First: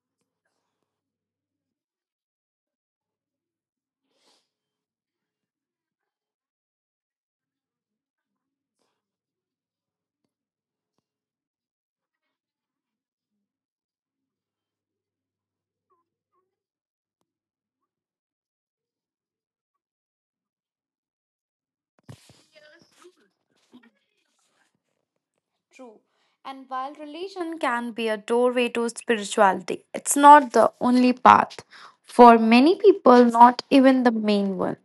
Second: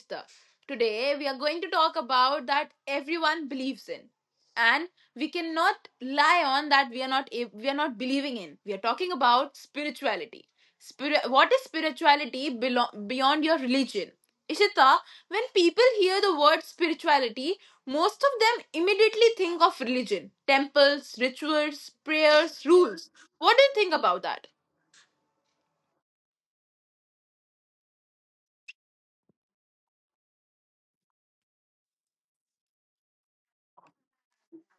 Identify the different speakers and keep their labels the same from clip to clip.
Speaker 1: Ishta. Today we are going to talk about that everyone believes in and we cannot lie on that we are not believing in. We are talking about spirituality. What is spirituality beyond your religion? Ishita, when people hear the word spirituality, most of them immediately think of religion, temples, rituals, prayers, rules. What do you think about that?
Speaker 2: True. And while religion can be a doorway to spirituality, it's not the only path. For many people, not even the main one.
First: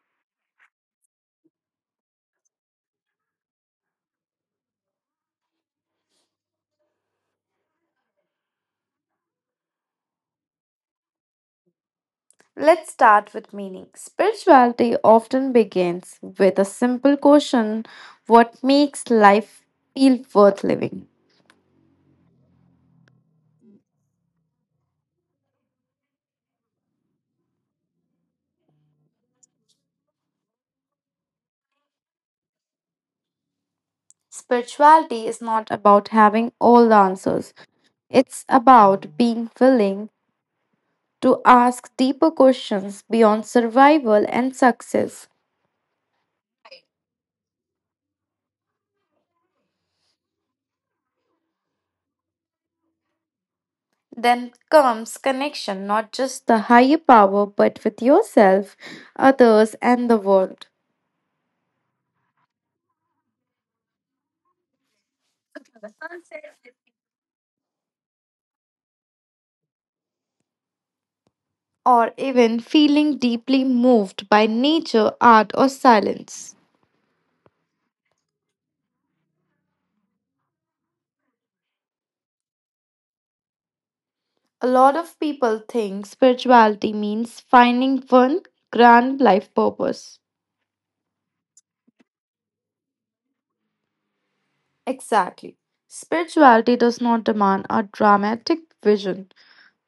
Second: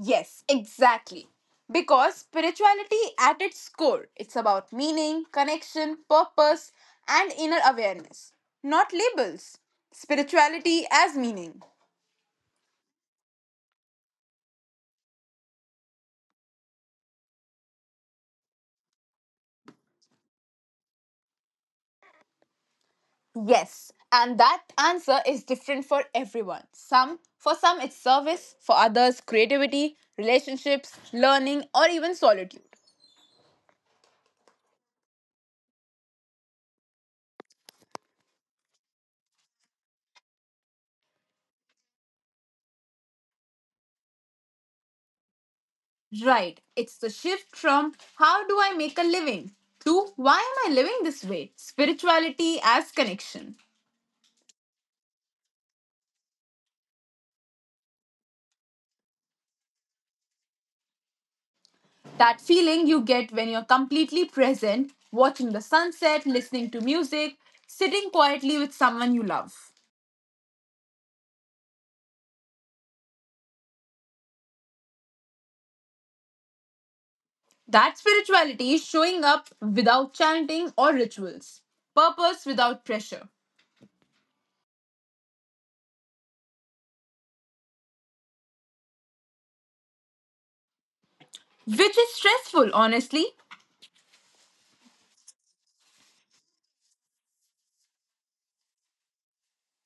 Speaker 1: Yes, exactly. Because spirituality at its core, it's about meaning, connection, purpose, and inner awareness, not labels. Spirituality as meaning.
Speaker 2: Let's start with meaning. Spirituality often begins with a simple question what makes life feel worth living?
Speaker 1: Yes, and that answer is different for everyone. Some for some it's service, for others creativity, relationships, learning or even solitude.
Speaker 2: Spirituality is not about having all the answers, it's about being willing to ask deeper questions beyond survival and success.
Speaker 1: Right. It's the shift from how do I make a living to why am I living this way? Spirituality as connection.
Speaker 2: Then comes connection, not just the higher power, but with yourself, others, and the world.
Speaker 1: That feeling you get when you're completely present, watching the sunset, listening to music, sitting quietly with someone you love.
Speaker 2: Or even feeling deeply moved by nature, art, or silence.
Speaker 1: That spirituality is showing up without chanting or rituals, purpose without pressure,
Speaker 2: A lot of people think spirituality means finding one grand life purpose.
Speaker 1: which is stressful, honestly.
Speaker 2: Exactly. Spirituality does not demand a dramatic vision,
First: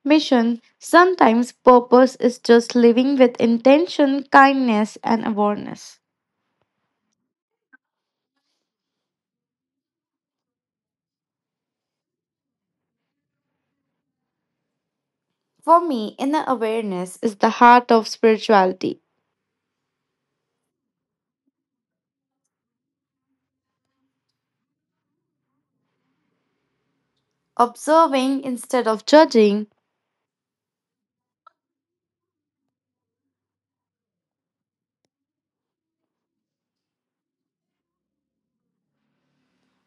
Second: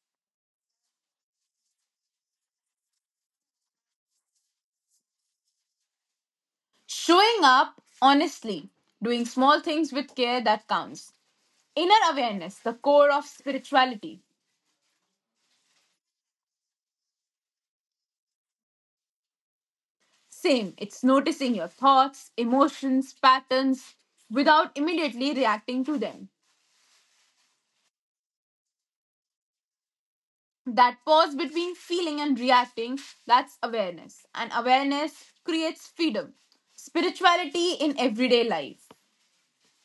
Speaker 2: mission. Sometimes purpose is just living with intention, kindness, and awareness.
Speaker 1: Showing up honestly, doing small things with care that counts. Inner awareness, the core of spirituality.
Speaker 2: For me, inner awareness is the heart of spirituality,
Speaker 1: Same, it's noticing your thoughts, emotions, patterns without immediately reacting to them.
Speaker 2: observing instead of judging.
Speaker 1: That pause between feeling and reacting, that's awareness. And awareness creates freedom spirituality in everyday life.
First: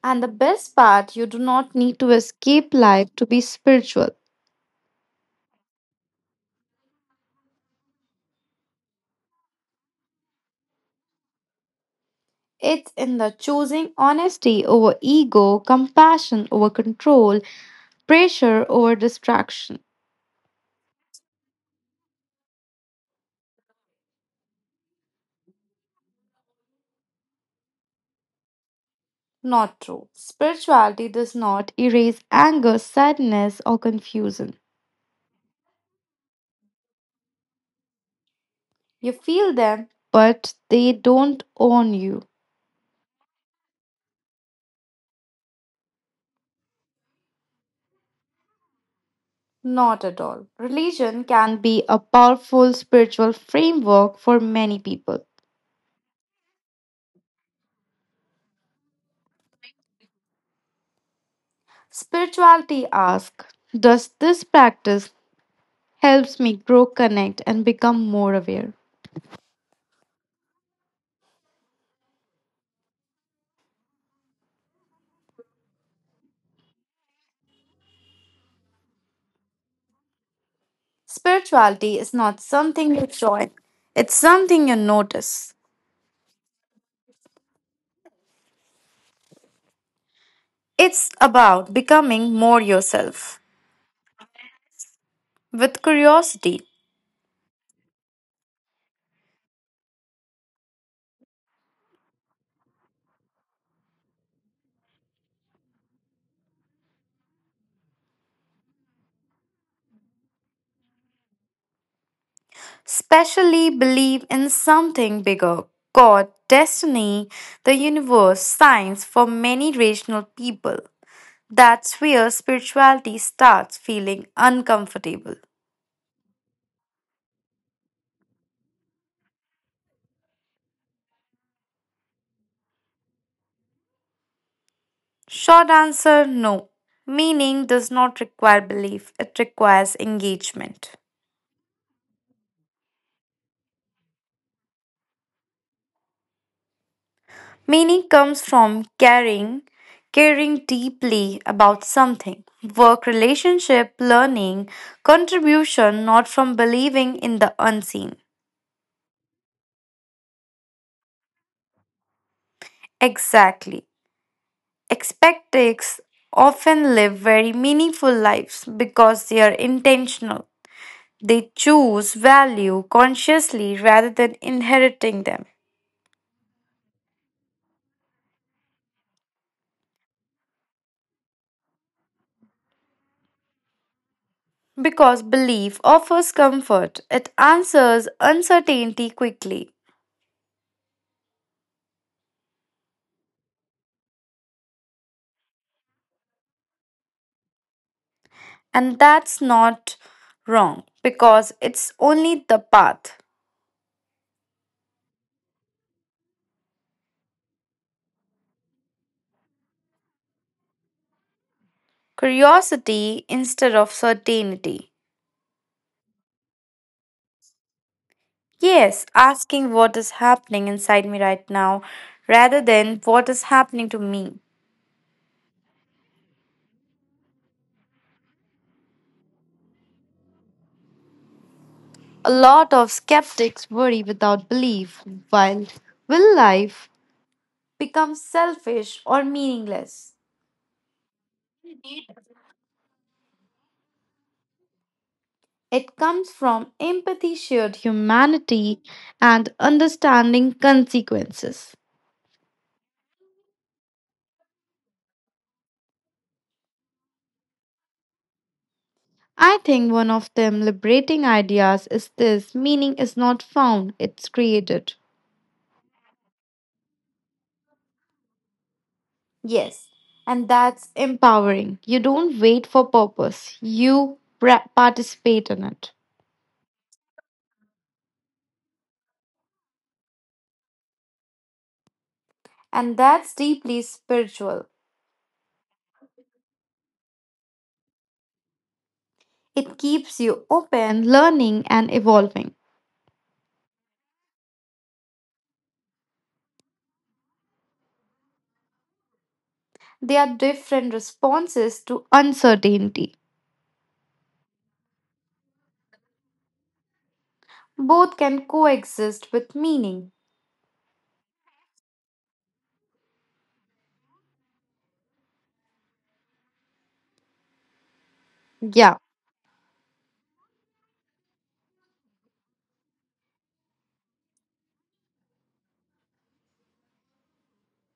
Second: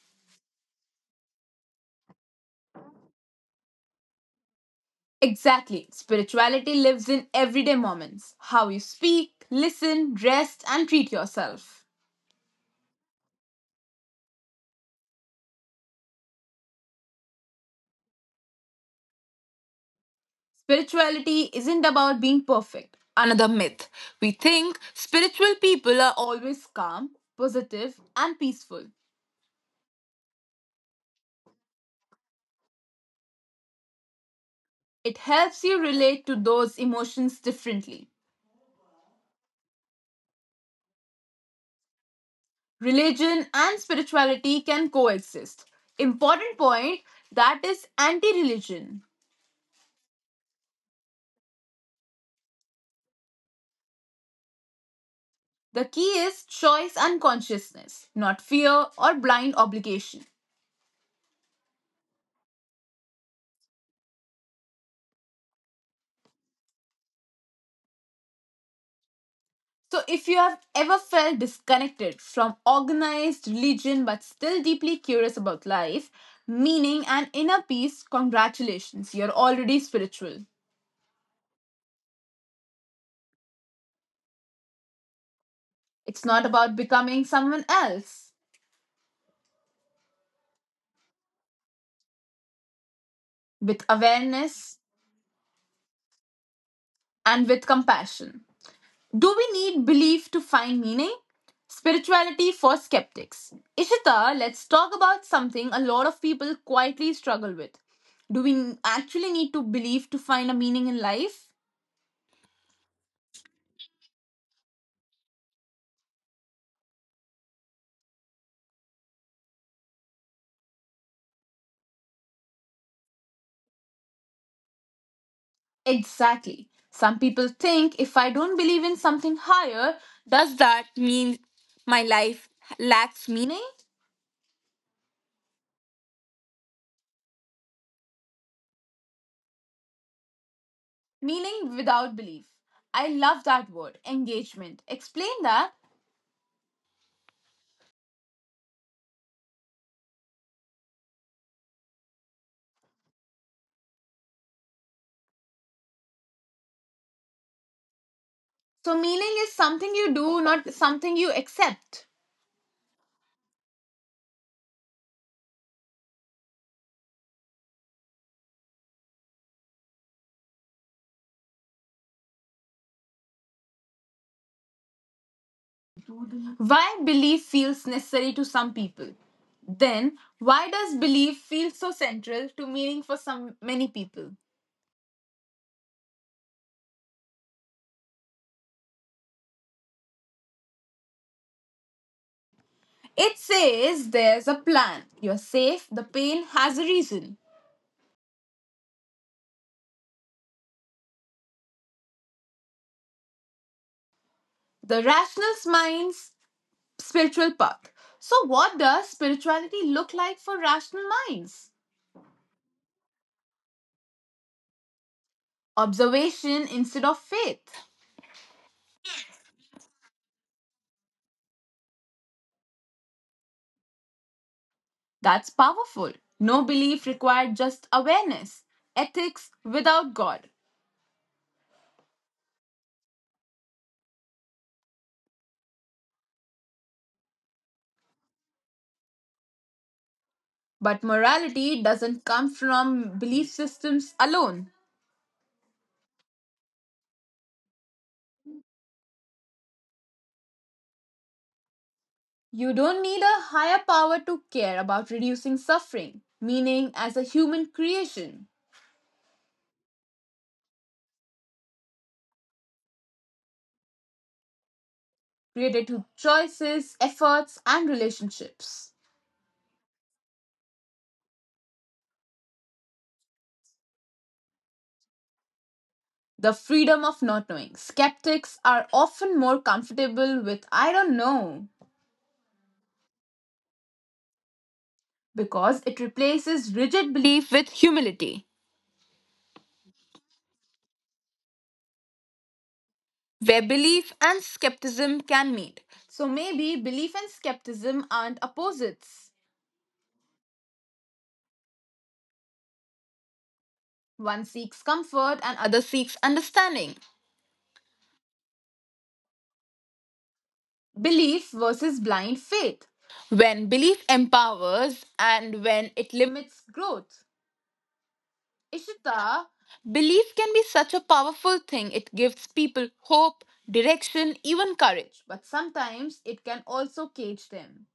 Speaker 2: And the best part, you do not need to escape life to be spiritual.
Speaker 1: Exactly. Spirituality lives in everyday moments how you speak, listen, rest, and treat yourself.
Speaker 2: It's in the choosing honesty over ego, compassion over control, pressure over distraction.
Speaker 1: Spirituality isn't about being perfect. Another myth. We think spiritual people are always calm, positive, and peaceful.
Speaker 2: Not true. Spirituality does not erase anger, sadness, or confusion.
Speaker 1: It helps you relate to those emotions differently.
Speaker 2: You feel them, but they don't own you.
Speaker 1: Religion and spirituality can coexist. Important point that is anti religion.
Speaker 2: Not at all. Religion can be a powerful spiritual framework for many people.
Speaker 1: The key is choice and consciousness, not fear or blind obligation.
Speaker 2: Spirituality asks, does this practice helps me grow, connect and become more aware?
Speaker 1: So, if you have ever felt disconnected from organized religion but still deeply curious about life, meaning, and inner peace, congratulations, you're already spiritual.
Speaker 2: Spirituality is not something you join. It's something you notice.
Speaker 1: It's not about becoming someone else,
Speaker 2: It's about becoming more yourself
Speaker 1: with awareness
Speaker 2: with curiosity,
Speaker 1: and with compassion. Do we need belief to find meaning? Spirituality for skeptics. Ishita, let's talk about something a lot of people quietly struggle with. Do we actually need to believe to find a meaning in life?
Speaker 2: especially believe in something bigger God, destiny, the universe, science for many rational people. That's where spirituality starts feeling uncomfortable.
Speaker 1: Exactly. Some people think if I don't believe in something higher, does that mean my life lacks meaning?
Speaker 2: Short answer no. Meaning does not require belief, it requires engagement.
Speaker 1: Meaning without belief. I love that word, engagement. Explain that.
Speaker 2: Meaning comes from caring, caring deeply about something. Work, relationship, learning, contribution, not from believing in the unseen.
Speaker 1: So, meaning is something you do, not something you accept.
Speaker 2: Exactly. Expectics often live very meaningful lives because they are intentional. They choose value consciously rather than inheriting them.
Speaker 1: Why belief feels necessary to some people? Then, why does belief feel so central to meaning for some many people?
Speaker 2: Because belief offers comfort, it answers uncertainty quickly.
Speaker 1: It says there's a plan. You're safe. The pain has a reason.
Speaker 2: And that's not wrong, because it's only the path.
Speaker 1: The rational mind's spiritual path. So, what does spirituality look like for rational minds?
Speaker 2: Curiosity instead of certainty.
Speaker 1: Observation instead of faith.
Speaker 2: Yes, asking what is happening inside me right now rather than what is happening to me.
Speaker 1: That's powerful. No belief required, just awareness. Ethics without God.
Speaker 2: A lot of skeptics worry without belief, while will life becomes selfish or meaningless.
Speaker 1: But morality doesn't come from belief systems alone.
Speaker 2: It comes from empathy, shared humanity, and understanding consequences.
Speaker 1: You don't need a higher power to care about reducing suffering, meaning as a human creation,
Speaker 2: I think one of them liberating ideas is this meaning is not found, it's created.
Speaker 1: created through choices, efforts, and relationships.
Speaker 2: Yes, and that's empowering. You don't wait for purpose, you participate in it.
Speaker 1: The freedom of not knowing. Skeptics are often more comfortable with I don't know
Speaker 2: And that's deeply spiritual.
Speaker 1: because it replaces rigid belief with humility,
Speaker 2: It keeps you open, learning, and evolving.
Speaker 1: where belief and skepticism can meet. So maybe belief and skepticism aren't opposites.
Speaker 2: They are different responses to uncertainty.
Speaker 1: One seeks comfort and other seeks understanding.
Speaker 2: Both can coexist with meaning.
Speaker 1: Belief versus blind faith. When belief empowers and when it limits growth.
Speaker 2: Yeah,
Speaker 1: Ishita, belief can be such a powerful thing. It gives people hope, direction, even courage. But sometimes it can also cage them.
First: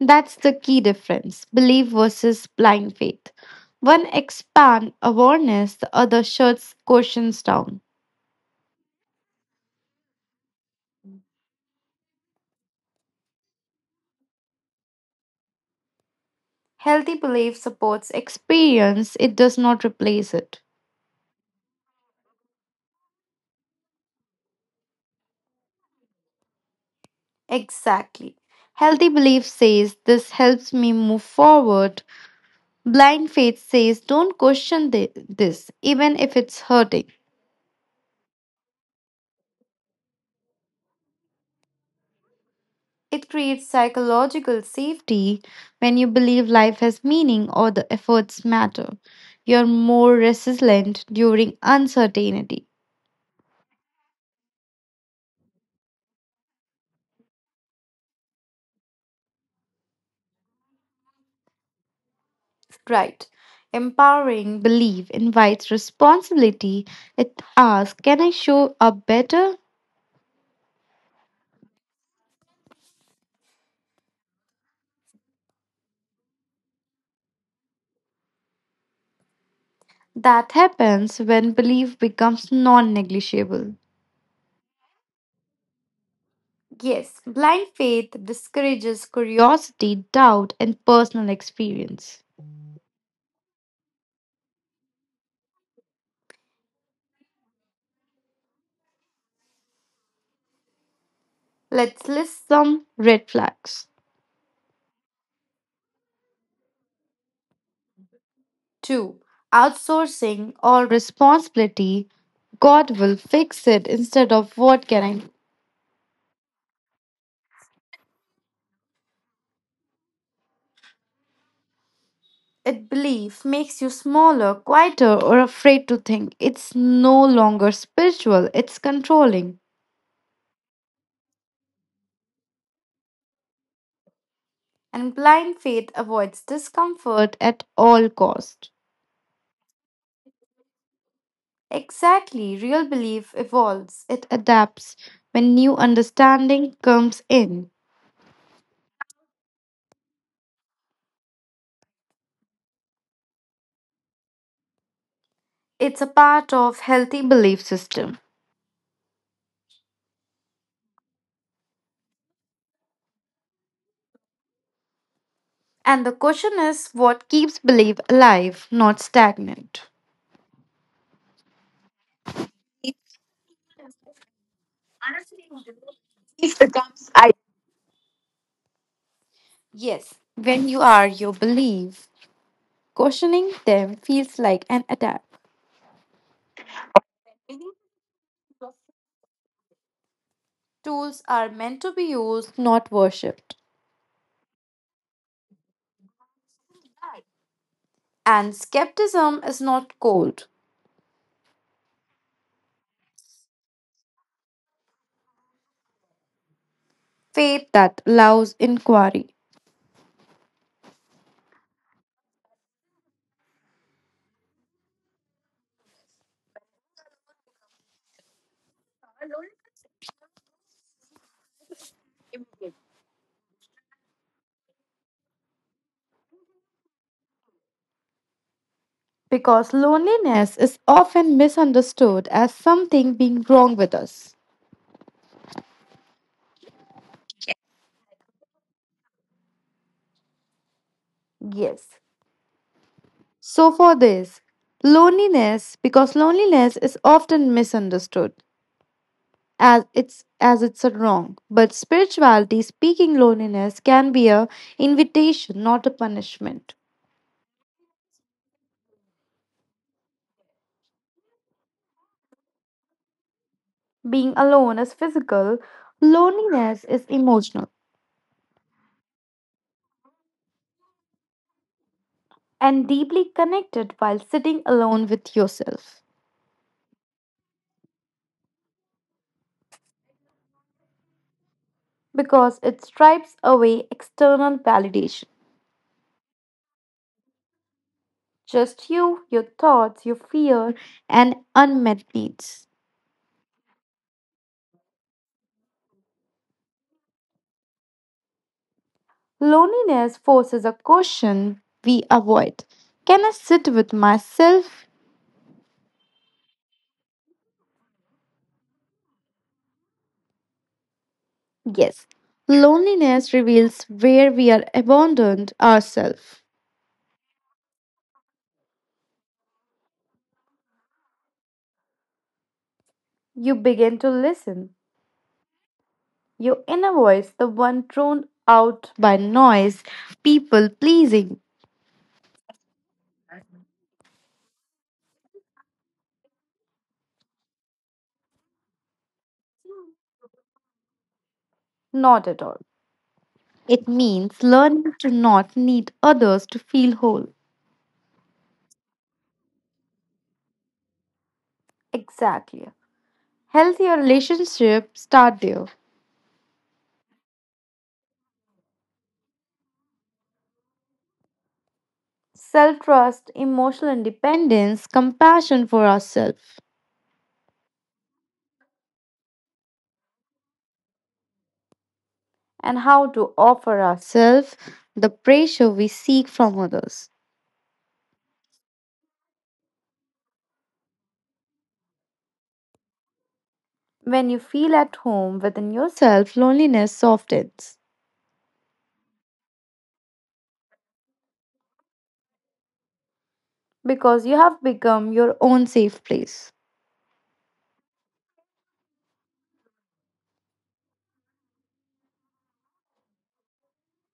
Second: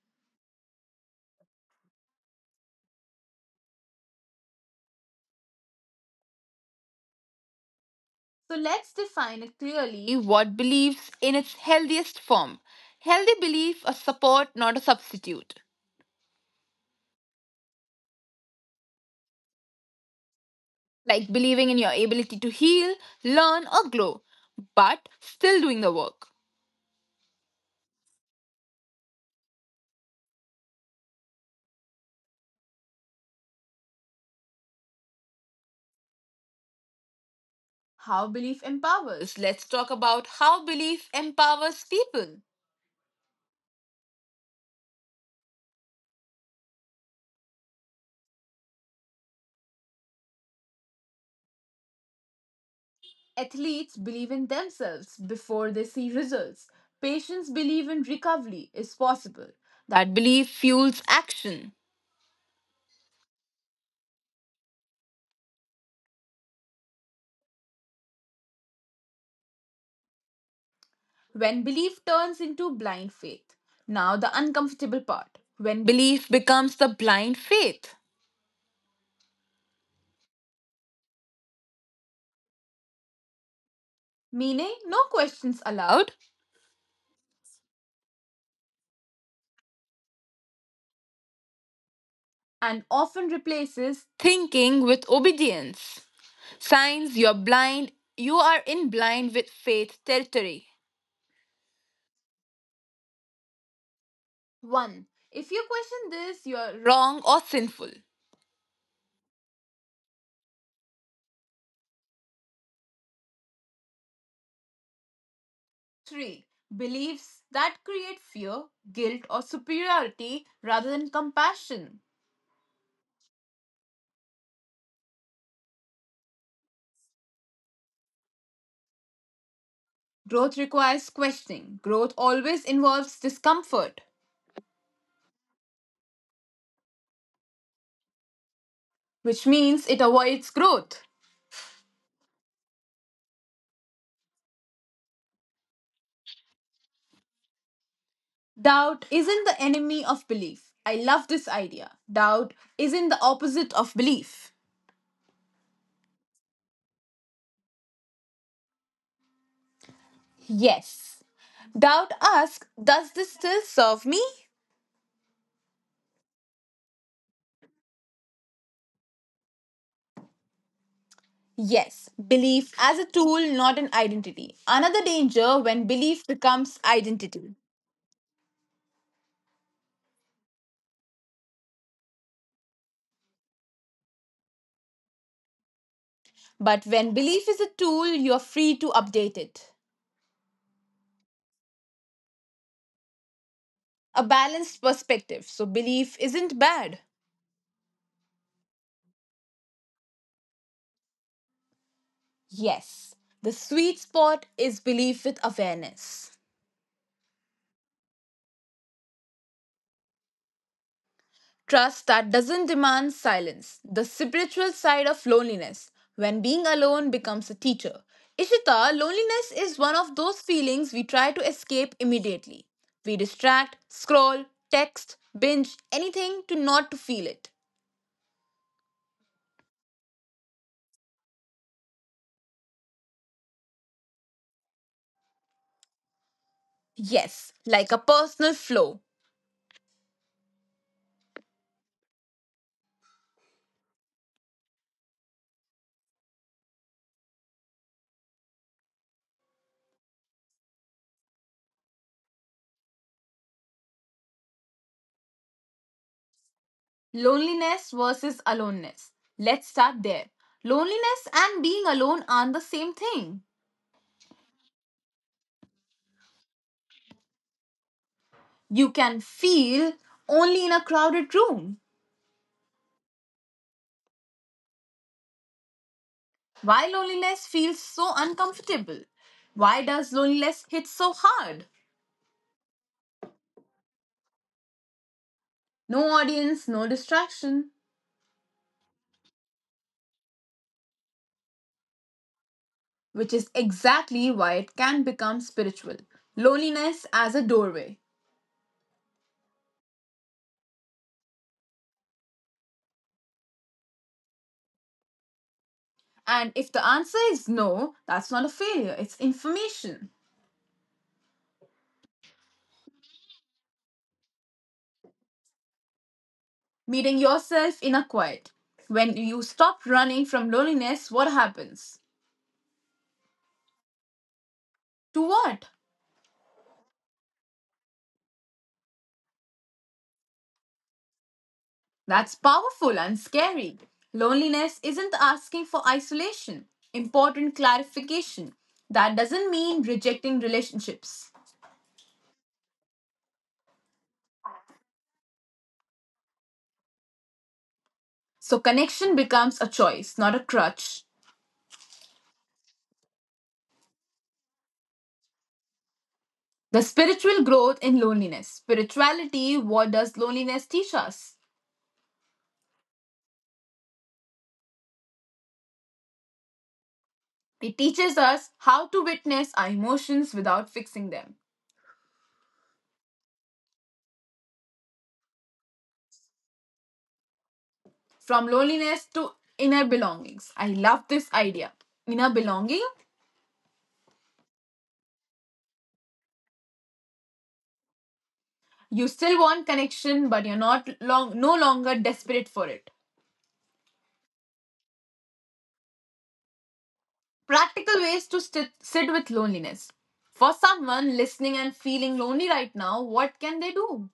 Speaker 2: that's the key difference belief versus blind faith. One expands awareness, the other shuts questions down.
Speaker 1: So let's define it clearly what beliefs in its healthiest form. Healthy belief, a support, not a substitute.
Speaker 2: Healthy belief supports experience, it does not replace it.
Speaker 1: Like believing in your ability to heal, learn, or grow, but still doing the work.
Speaker 2: Exactly. Healthy belief says, This helps me move forward. Blind faith says, Don't question this, even if it's hurting.
Speaker 1: How belief empowers. Let's talk about how belief empowers people.
Speaker 2: It creates psychological safety when you believe life has meaning or the efforts matter. You're more resilient during uncertainty.
Speaker 1: Athletes believe in themselves before they see results. Patients believe in recovery is possible. That belief fuels action.
Speaker 2: Right. Empowering belief invites responsibility. It asks, Can I show up better?
Speaker 1: When belief turns into blind faith. Now, the uncomfortable part. When belief becomes the blind faith
Speaker 2: That happens when belief becomes non negligible.
Speaker 1: meaning no questions allowed,
Speaker 2: Yes, blind faith discourages curiosity, doubt, and personal experience.
Speaker 1: and often replaces thinking with obedience. Signs you're blind, you are in blind with faith territory.
Speaker 2: Let's list some red flags.
Speaker 1: 1. If you question this, you're wrong or sinful.
Speaker 2: 2. Outsourcing all responsibility. God will fix it instead of what can I?
Speaker 1: 3. Beliefs that create fear, guilt, or superiority rather than compassion.
Speaker 2: It belief makes you smaller, quieter, or afraid to think. It's no longer spiritual, it's controlling.
Speaker 1: Growth requires questioning. Growth always involves discomfort,
Speaker 2: And blind faith avoids discomfort at all cost.
Speaker 1: which means it avoids growth.
Speaker 2: Exactly, real belief evolves, it adapts when new understanding comes in.
Speaker 1: Doubt isn't the enemy of belief. I love this idea. Doubt isn't the opposite of belief.
Speaker 2: It's a part of healthy belief system.
Speaker 1: Yes. Doubt asks, does this still serve me?
Speaker 2: And the question is what keeps belief alive, not stagnant.
Speaker 1: Yes. Belief as a tool, not an identity. Another danger when belief becomes
Speaker 2: If the
Speaker 1: identity.
Speaker 2: comes, I Yes, when you are your belief, questioning them feels like an attack.
Speaker 1: But when belief is a tool, you're free to update it.
Speaker 2: Tools are meant to be used, not worshipped.
Speaker 1: A balanced perspective. So belief isn't bad.
Speaker 2: And skepticism is not cold,
Speaker 1: Yes. The sweet spot is belief with awareness.
Speaker 2: faith that allows inquiry.
Speaker 1: Trust that doesn't demand silence. The spiritual side of loneliness, when being alone becomes a teacher. Ishita, loneliness is one of those feelings we try to escape immediately. We distract, scroll, text, binge, anything to not to feel it.
Speaker 2: Because loneliness is often misunderstood as something being wrong with us.
Speaker 1: Yes, like a personal flow.
Speaker 2: Yes. So, for this, loneliness, because loneliness is often misunderstood as it's a wrong, but spirituality speaking, loneliness can be a invitation, not a punishment.
Speaker 1: Loneliness versus aloneness. Let's start there. Loneliness and being alone aren't the same thing.
Speaker 2: Being alone is physical, loneliness is emotional
Speaker 1: You can feel only in a crowded room.
Speaker 2: and deeply connected while sitting alone with yourself
Speaker 1: Why loneliness feels so uncomfortable? Why does loneliness hit so hard?
Speaker 2: because it stripes away external validation.
Speaker 1: No audience, no distraction,
Speaker 2: Just you, your thoughts, your fear, and unmet needs.
Speaker 1: which is exactly why it can become spiritual. Loneliness as a doorway.
Speaker 2: Loneliness forces a question we avoid. Can I sit with myself?
Speaker 1: And if the answer is no, that's not a failure, it's information.
Speaker 2: Yes. Loneliness reveals where we are abandoned ourselves.
Speaker 1: Meeting yourself in a quiet. When you stop running from loneliness, what happens?
Speaker 2: You begin to listen.
Speaker 1: To what?
Speaker 2: Your inner voice, the one thrown out by noise, people pleasing.
Speaker 1: That's powerful and scary. Loneliness isn't asking for isolation. Important clarification. That doesn't mean rejecting relationships.
Speaker 2: Not at all. It means learning to not need others to feel whole.
Speaker 1: So, connection becomes a choice, not a crutch.
Speaker 2: Exactly. Healthier relationships start there.
Speaker 1: The spiritual growth in loneliness. Spirituality, what does loneliness teach us?
Speaker 2: Self trust, emotional independence, compassion for ourselves,
Speaker 1: It teaches us how to witness our emotions without fixing them.
Speaker 2: and how to offer ourselves the pressure we seek from others.
Speaker 1: From loneliness to inner belongings. I love this idea. Inner belonging.
Speaker 2: When you feel at home within yourself, loneliness softens
Speaker 1: You still want connection, but you're not long, no longer desperate for it.
Speaker 2: because you have become your own safe place.
Speaker 1: Practical ways to sit with loneliness. For someone listening and feeling lonely right now, what can they do?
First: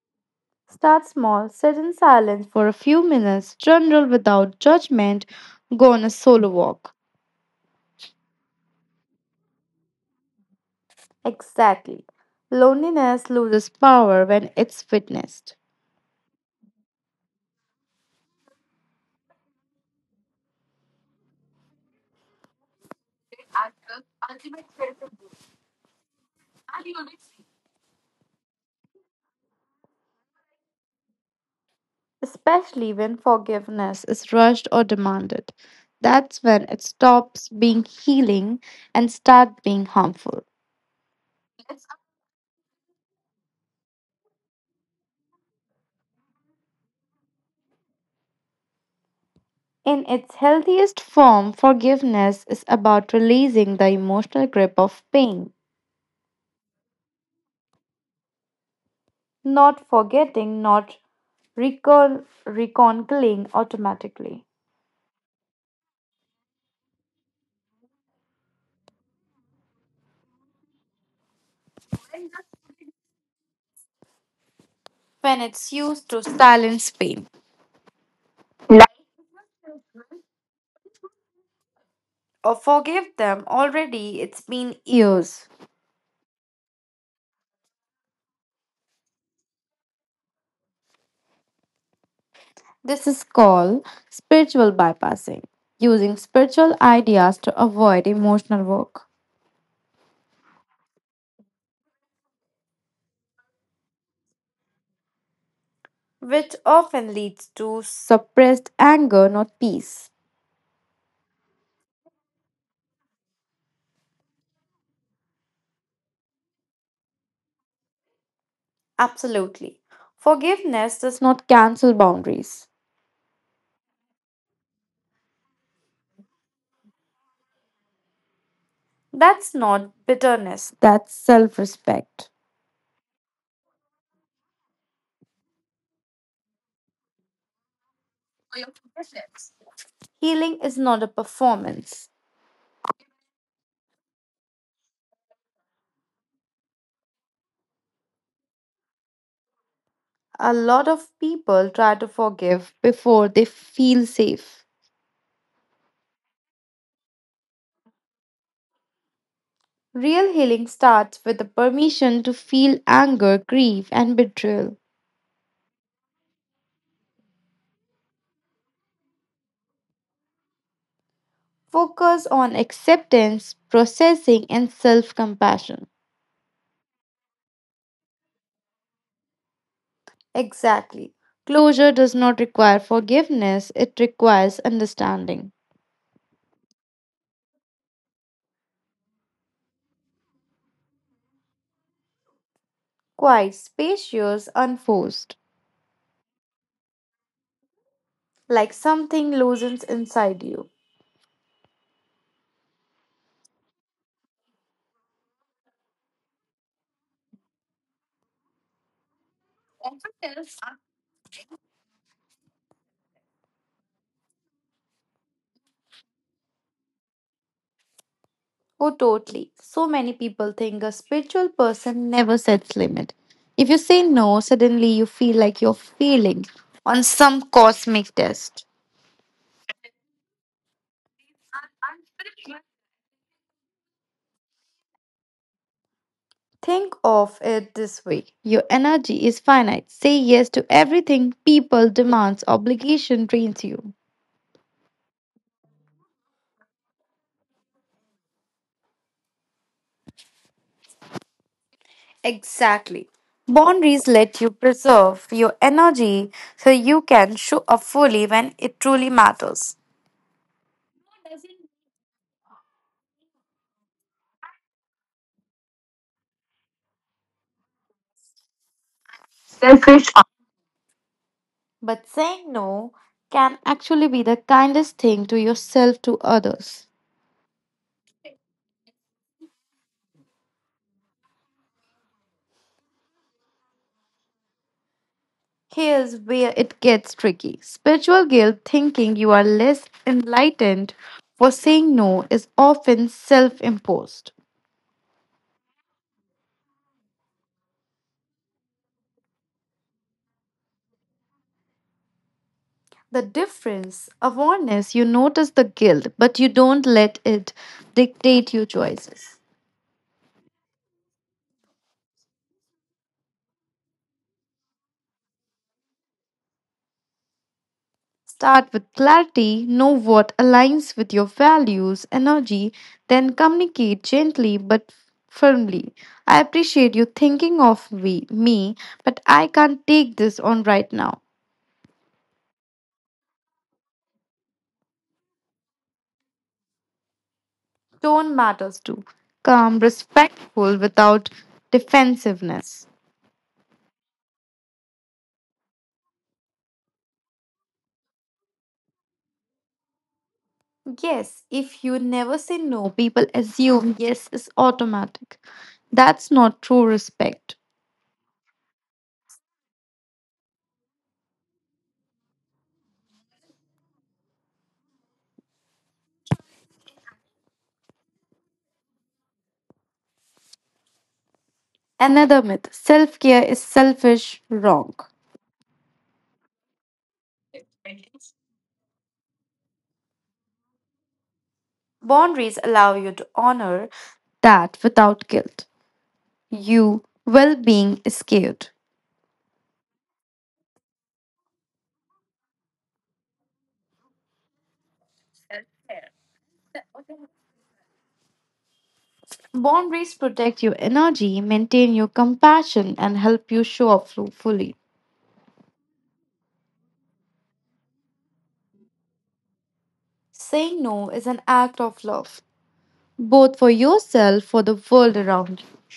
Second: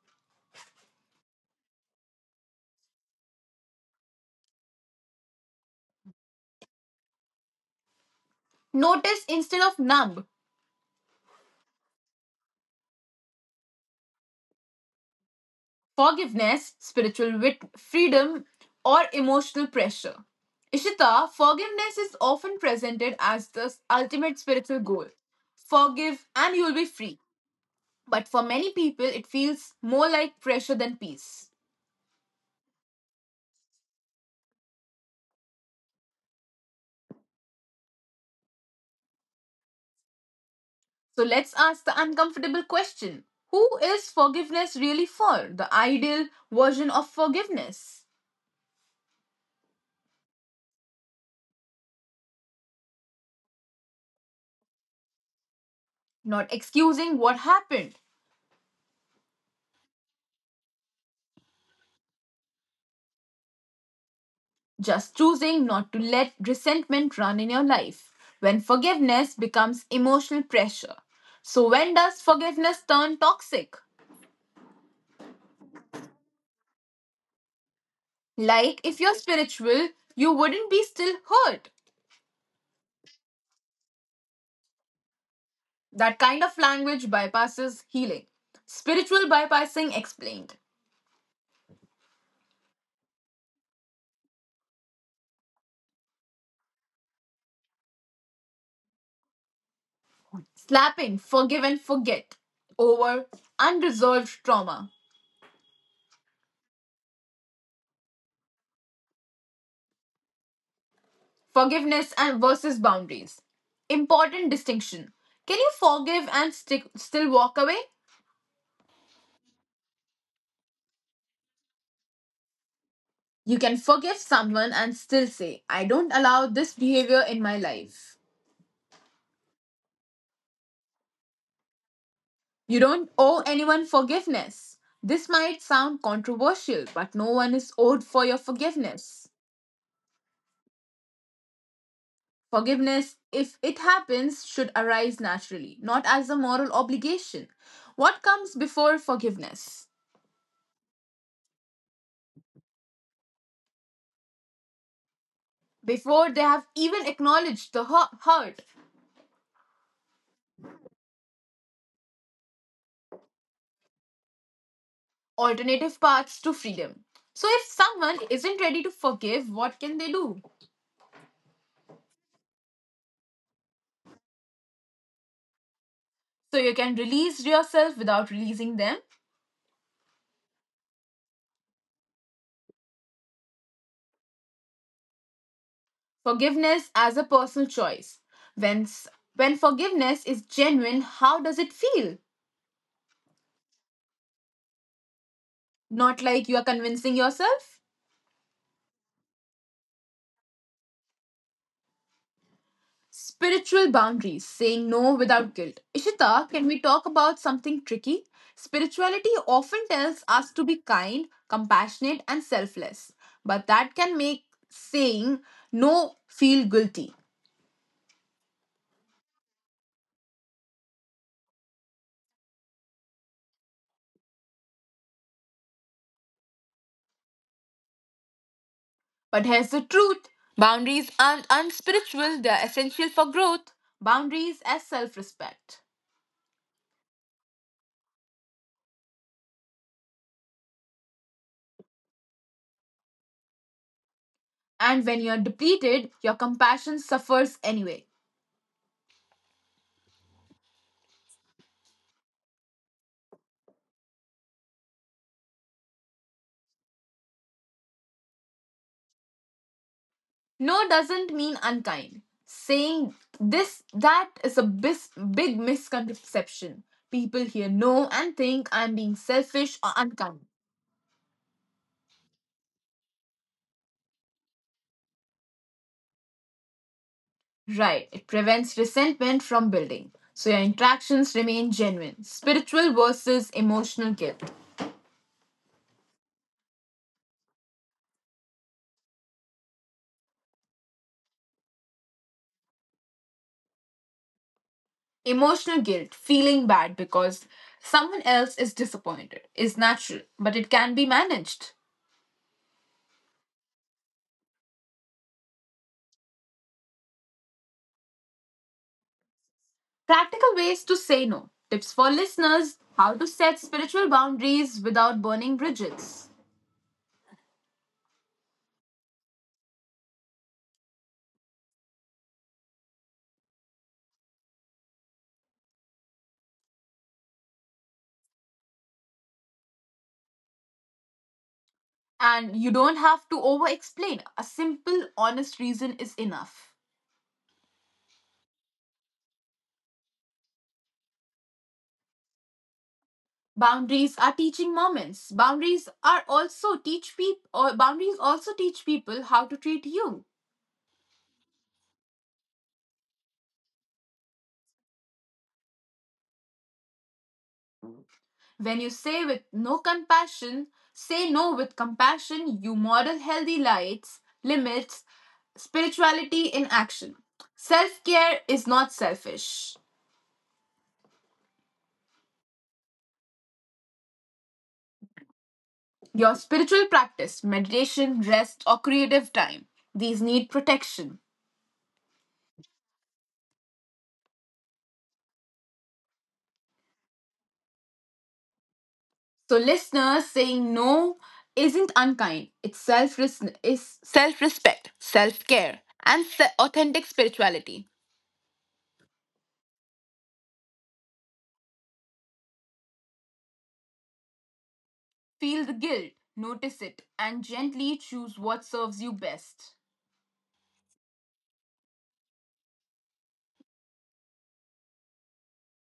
Speaker 2: Start small, sit in silence for a few minutes, journal without judgment, go on a solo walk.
Speaker 1: Notice instead of numb,
Speaker 2: Exactly. Loneliness loses power when it's witnessed.
Speaker 1: forgiveness, spiritual freedom, or emotional pressure. Ishita, forgiveness is often presented as the ultimate spiritual goal. Forgive and you'll be free. But for many people, it feels more like pressure than peace.
Speaker 2: Especially when forgiveness is rushed or demanded. That's when it stops being healing and starts being harmful.
Speaker 1: So let's ask the uncomfortable question. Who is forgiveness really for? The ideal version of forgiveness.
Speaker 2: In its healthiest form, forgiveness is about releasing the emotional grip of pain,
Speaker 1: Not excusing what happened,
Speaker 2: not forgetting, not reconciling automatically.
Speaker 1: just choosing not to let resentment run in your life. When forgiveness becomes emotional pressure. So, when does forgiveness turn toxic?
Speaker 2: When it's used to silence pain
Speaker 1: Like, if you're spiritual, you wouldn't be still hurt.
Speaker 2: or forgive them already, it's been years.
Speaker 1: That kind of language bypasses healing. Spiritual bypassing explained.
Speaker 2: This is called spiritual bypassing, using spiritual ideas to avoid emotional work,
Speaker 1: Slapping forgive and forget over unresolved trauma.
Speaker 2: which often leads to suppressed anger, not peace.
Speaker 1: Forgiveness and versus boundaries. Important distinction. Can you forgive and still walk away?
Speaker 2: Absolutely. Forgiveness does not cancel boundaries.
Speaker 1: You can forgive someone and still say, I don't allow this behavior in my life.
Speaker 2: That's not bitterness, that's self respect.
Speaker 1: You don't owe anyone forgiveness. This might sound controversial, but no one is owed for your forgiveness.
Speaker 2: Healing is not a performance.
Speaker 1: Forgiveness, if it happens, should arise naturally, not as a moral obligation. What comes before forgiveness?
Speaker 2: A lot of people try to forgive before they feel safe.
Speaker 1: Before they have even acknowledged the hurt,
Speaker 2: Real healing starts with the permission to feel anger, grief, and betrayal.
Speaker 1: alternative paths to freedom. So, if someone isn't ready to forgive, what can they do?
Speaker 2: Focus on acceptance, processing, and self compassion.
Speaker 1: So, you can release yourself without releasing them.
Speaker 2: Exactly. Closure does not require forgiveness, it requires understanding.
Speaker 1: Forgiveness as a personal choice. When, s- when forgiveness is genuine, how does it feel?
Speaker 2: Quiet, spacious, unforced.
Speaker 1: Not like you are convincing yourself?
Speaker 2: Like something loosens inside you.
Speaker 1: Spiritual boundaries, saying no without guilt. Ishita, can we talk about something tricky? Spirituality often tells us to be kind, compassionate, and selfless, but that can make saying no feel guilty.
Speaker 2: Oh, totally. So many people think a spiritual person never sets limit. If you say no, suddenly you feel like you're failing on some cosmic test.
Speaker 1: But here's the truth. Boundaries aren't unspiritual, they're essential for growth. Boundaries as self respect.
Speaker 2: Think of it this way. Your energy is finite. Say yes to everything people demands obligation drains you.
Speaker 1: And when you're depleted, your compassion suffers anyway.
Speaker 2: Exactly. Boundaries let you preserve your energy so you can show up fully when it truly matters.
Speaker 1: No doesn't mean unkind. That is a big misconception. People hear no and think I'm being selfish or
Speaker 2: Selfish.
Speaker 1: unkind.
Speaker 2: But saying no can actually be the kindest thing to yourself to others.
Speaker 1: Right, it prevents resentment from building. So your interactions remain genuine. Spiritual versus emotional guilt.
Speaker 2: Here's where it gets tricky. Spiritual guilt, thinking you are less enlightened for saying no, is often self imposed.
Speaker 1: Emotional guilt, feeling bad because someone else is disappointed, is natural, but it can be managed.
Speaker 2: The difference, awareness, you notice the guilt, but you don't let it dictate your choices.
Speaker 1: Practical ways to say no. Tips for listeners how to set spiritual boundaries without burning bridges.
Speaker 2: Start with clarity, know what aligns with your values, energy, then communicate gently but firmly. I appreciate you thinking of me, but I can't take this on right now.
Speaker 1: And you don't have to over explain. A simple, honest reason is enough.
Speaker 2: Tone matters too. Calm, respectful without defensiveness.
Speaker 1: Boundaries are teaching moments. Boundaries also teach people how to treat you.
Speaker 2: Yes, if you never say no, people assume yes is automatic. That's not true respect.
Speaker 1: When you say with no compassion, say no with compassion, you model healthy limits, spirituality in action. Self care is not selfish.
Speaker 2: Another myth self care is selfish, wrong.
Speaker 1: Your spiritual practice, meditation, rest, or creative time, these need protection.
Speaker 2: Boundaries allow you to honor that without guilt. You well being is scared.
Speaker 1: So, listeners, saying no isn't unkind. It's self respect, self care, and authentic spirituality.
Speaker 2: Boundaries protect your energy, maintain your compassion, and help you show up fully.
Speaker 1: Feel the guilt, notice it, and gently choose what serves you best.
Speaker 2: Saying no is an act of love, both for yourself, for the world around you.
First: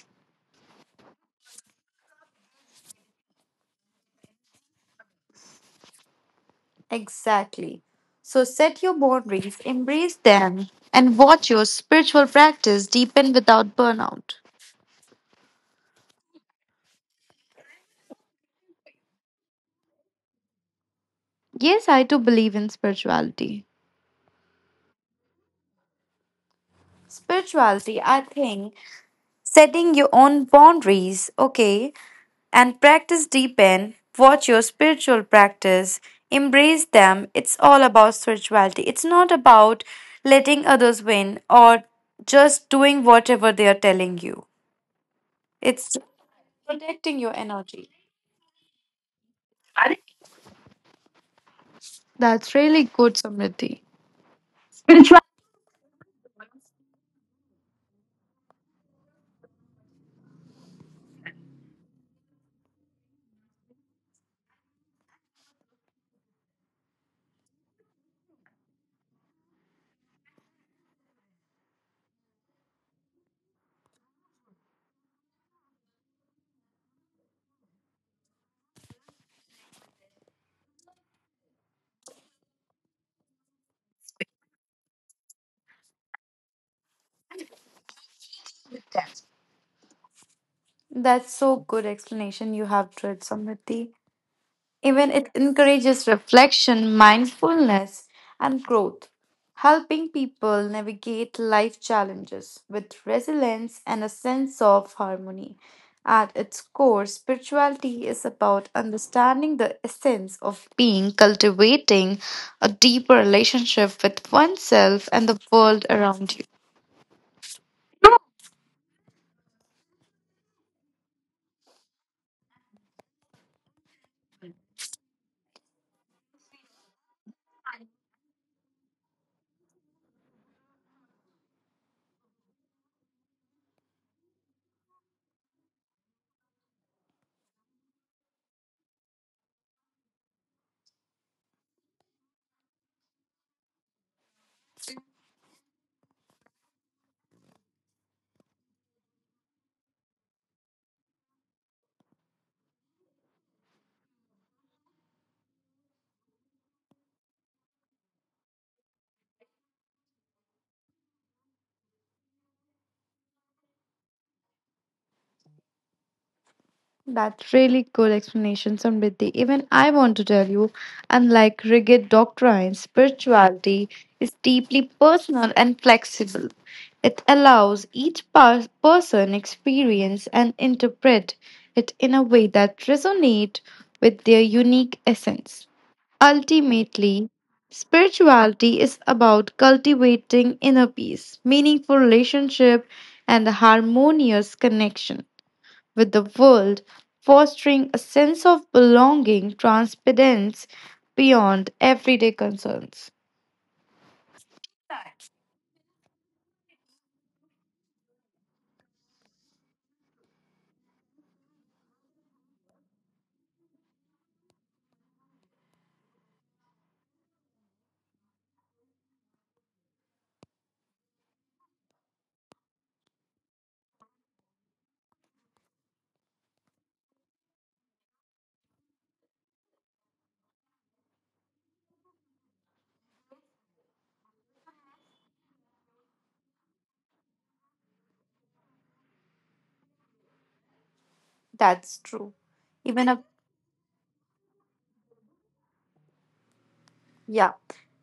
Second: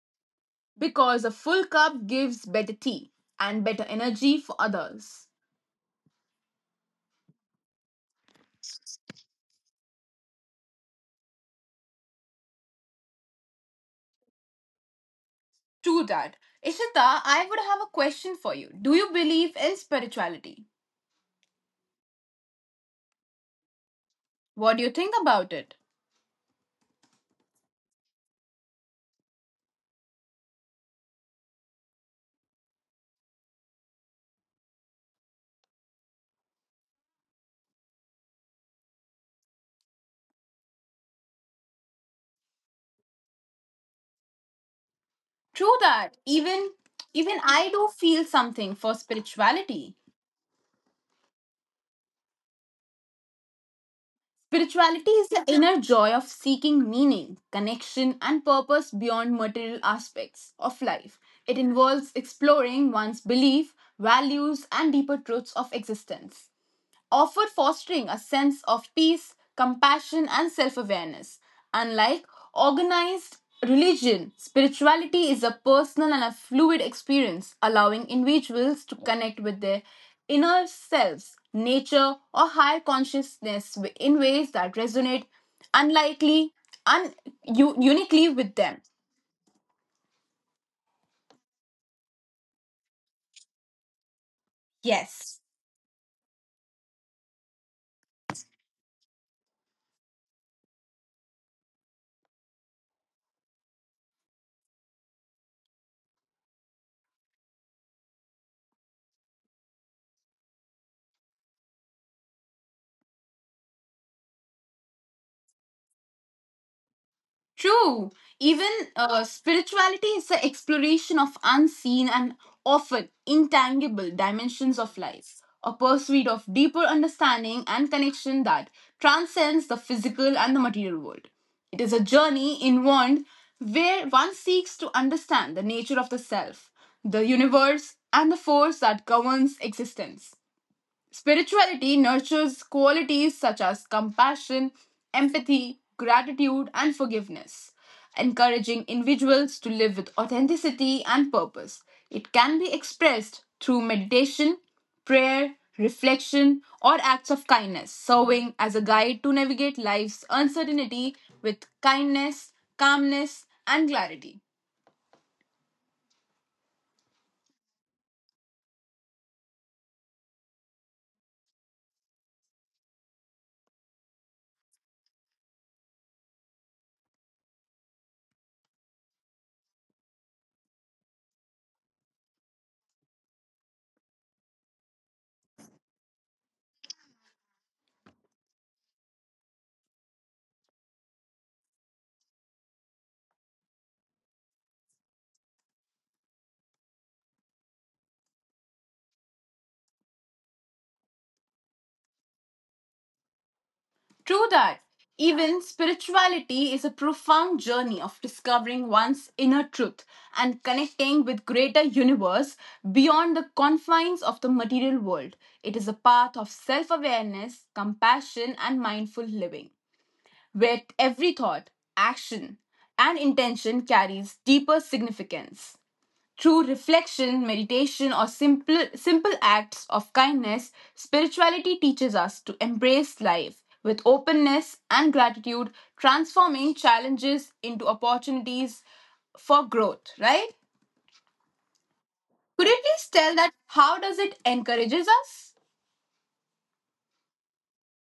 Speaker 1: Because a full cup gives better tea and better energy for others.
Speaker 2: Exactly. So set your boundaries, embrace them, and watch your spiritual practice deepen without burnout.
Speaker 1: True that. Ishita, I would have a question for you. Do you believe in spirituality?
Speaker 2: Yes, I do believe in spirituality.
Speaker 1: What do you think about it?
Speaker 2: Spirituality, I think, setting your own boundaries, okay, and practice deepen, watch your spiritual practice, embrace them. It's all about spirituality. It's not about letting others win or just doing whatever they are telling you.
Speaker 1: True
Speaker 2: It's
Speaker 1: that. Even
Speaker 2: protecting your
Speaker 1: even I do
Speaker 2: energy.
Speaker 1: feel something for spirituality.
Speaker 2: That's really good, Samriti.
Speaker 1: Spirituality is the inner joy of seeking meaning, connection, and purpose beyond material aspects of life. It involves exploring one's belief, values, and deeper truths of existence, offered fostering a sense of peace, compassion, and self awareness. Unlike organized religion, spirituality is a personal and a fluid experience, allowing individuals to connect with their inner selves, nature, or higher consciousness in ways that resonate unlikely, un- uniquely with them.
Speaker 2: That's so good explanation you have, Drit Samriti. Even it
Speaker 1: Yes.
Speaker 2: encourages reflection, mindfulness, and growth, helping people navigate life challenges with resilience and a sense of harmony. At its core, spirituality is about understanding the essence of being, cultivating a deeper relationship with oneself and the world around you.
Speaker 1: True. Even spirituality is the exploration of unseen and often intangible dimensions of life, a pursuit of deeper understanding and connection that transcends the physical and the material world. It is a journey inward where one seeks to understand the nature of the self, the universe, and the force that governs existence. Spirituality nurtures qualities such as compassion, empathy, gratitude, and forgiveness, encouraging individuals to live with authenticity and purpose. It can be expressed through meditation, prayer, reflection, or acts of kindness, serving as a guide to navigate life's uncertainty with kindness, calmness, and clarity.
Speaker 2: That's really cool explanation, Samriddhi. Even I want to tell you, unlike rigid doctrines, spirituality is deeply personal and flexible. It allows each person experience and interpret it in a way that resonates with their unique essence. Ultimately, spirituality is about cultivating inner peace, meaningful relationship, and a harmonious connection with the world, fostering a sense of belonging transcendence beyond everyday concerns.
Speaker 1: True that. Even spirituality is a profound journey of discovering one's inner truth and connecting with greater universe beyond the confines of the material world. It is a path of self-awareness, compassion and mindful living, where every thought, action and intention carries deeper significance. Through reflection, meditation, or simple acts of kindness, spirituality teaches us to embrace life with openness and gratitude, transforming challenges into opportunities for growth, right?
Speaker 2: That's true.
Speaker 1: Could you
Speaker 2: Even
Speaker 1: please
Speaker 2: a
Speaker 1: tell that how does it encourages us?
Speaker 2: Yeah,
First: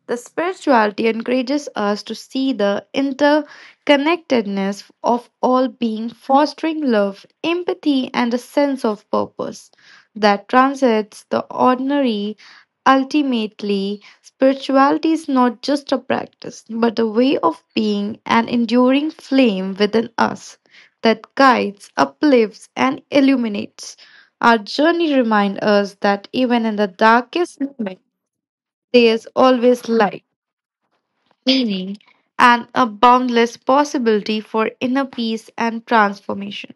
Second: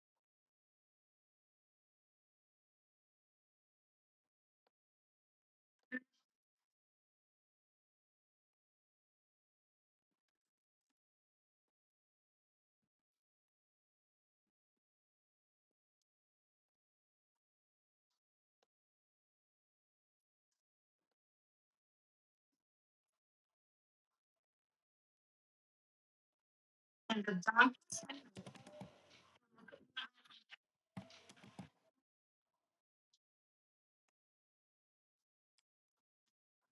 Speaker 2: the spirituality encourages us to see the interconnectedness of all being, fostering love, empathy, and a sense of purpose that transcends the ordinary. Ultimately, spirituality is not just a practice, but a way of being an enduring flame within us that guides, uplifts, and illuminates. Our journey reminds us that even in the darkest, there is always light. And a boundless possibility for inner peace and transformation.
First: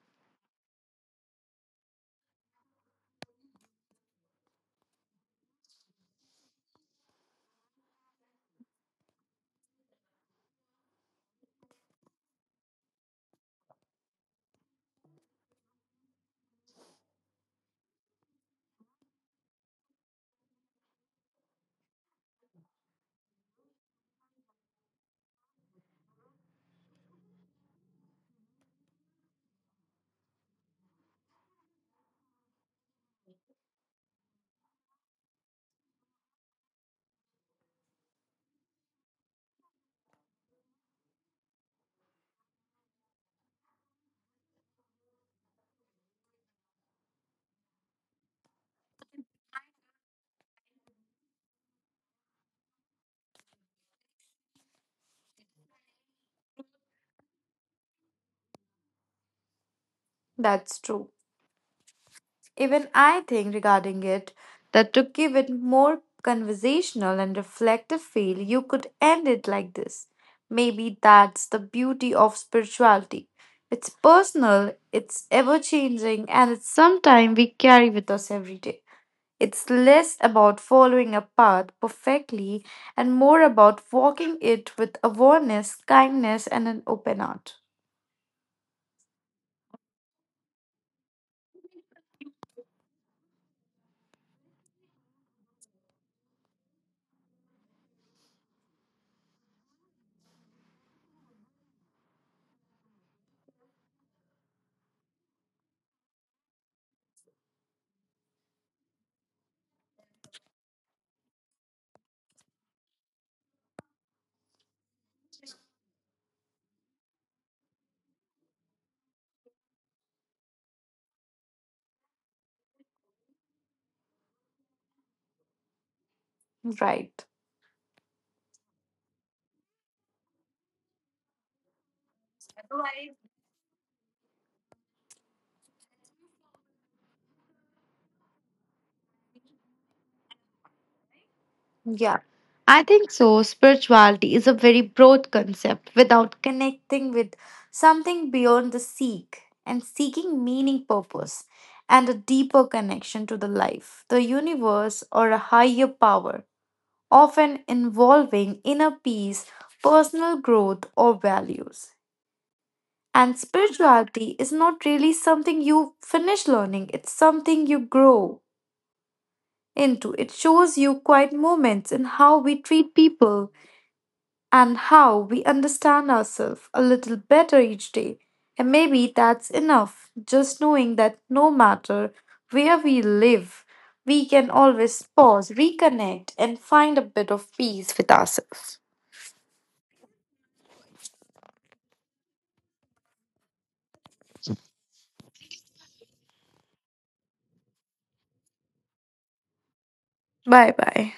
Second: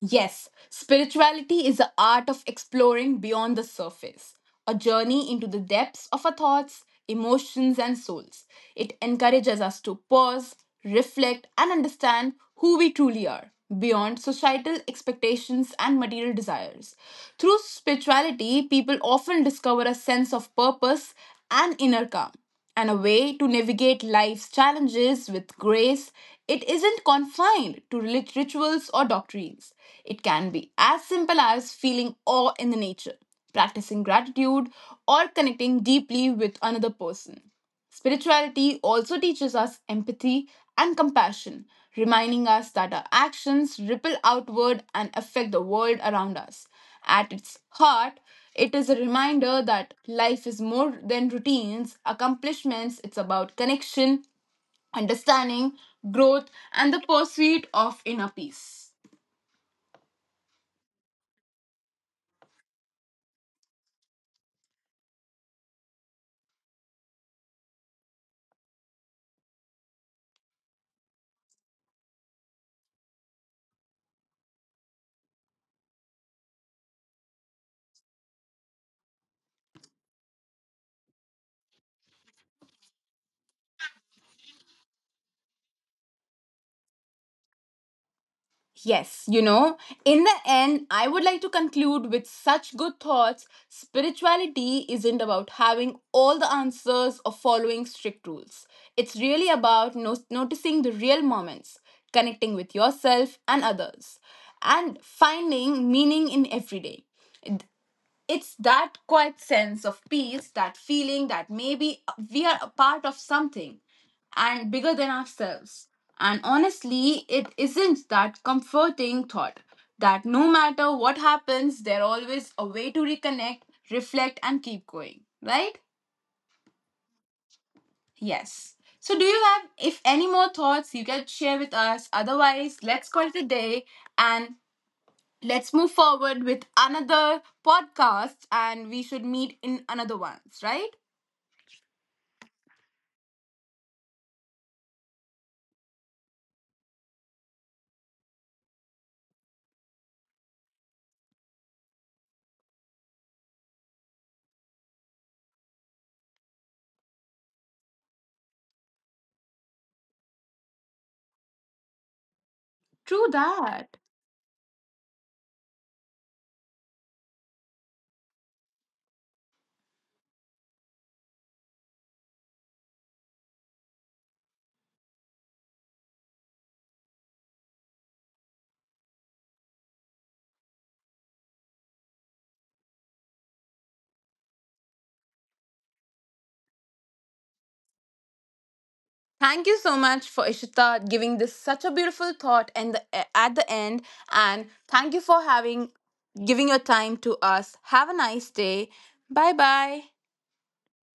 Speaker 1: Yes, spirituality is the art of exploring beyond the surface, a journey into the depths of our thoughts, emotions, and souls. It encourages us to pause, reflect, and understand who we truly are beyond societal expectations and material desires. Through spirituality, people often discover a sense of purpose and inner calm and a way to navigate life's challenges with grace. It isn't confined to rituals or doctrines. It can be as simple as feeling awe in the nature, practicing gratitude, or connecting deeply with another person. Spirituality also teaches us empathy and compassion, reminding us that our actions ripple outward and affect the world around us. At its heart, it is a reminder that life is more than routines, accomplishments, it's about connection, understanding, growth, and the pursuit of inner peace.
Speaker 2: That's true. Even I think regarding it that to give it more conversational and reflective feel, you could end it like this. Maybe that's the beauty of spirituality. It's personal, it's ever changing, and it's something we carry with us every day. It's less about following a path perfectly and more about walking it with awareness, kindness, and an open heart.
Speaker 1: Yes, you know, in the end, I would like to conclude with such good thoughts. Spirituality isn't about having all the answers or following strict rules. It's really about noticing the real moments, connecting with yourself and others, and finding meaning in every day it's that quiet sense of peace, that feeling that maybe we are a part of something and bigger than ourselves. And honestly, it isn't that comforting thought that no matter what happens, there's always a way to reconnect, reflect, and keep going, right?
Speaker 2: Right.
Speaker 1: Yes. So, do you have, if any more thoughts you can share with us? Otherwise, let's call it a day and let's move forward with another podcast and we should meet in another ones, right?
Speaker 2: Yeah. I think so. Spirituality is a very broad concept without connecting with something beyond the seek and seeking meaning, purpose, and a deeper connection to the life, the universe, or a higher power, often involving inner peace, personal growth, or values.
Speaker 1: True
Speaker 2: And
Speaker 1: that.
Speaker 2: spirituality is not really something you finish learning, it's something you grow into. It shows you quiet moments in how we treat people and how we understand ourselves a little better each day. And maybe that's enough, just knowing that no matter where we live, we can always pause, reconnect, and find a bit of peace with ourselves.
Speaker 1: Thank you so much for Ishita giving this such a beautiful thought and the, at the end and thank you for having giving your time to us. Have a nice day. Bye bye.
Speaker 2: Bye bye.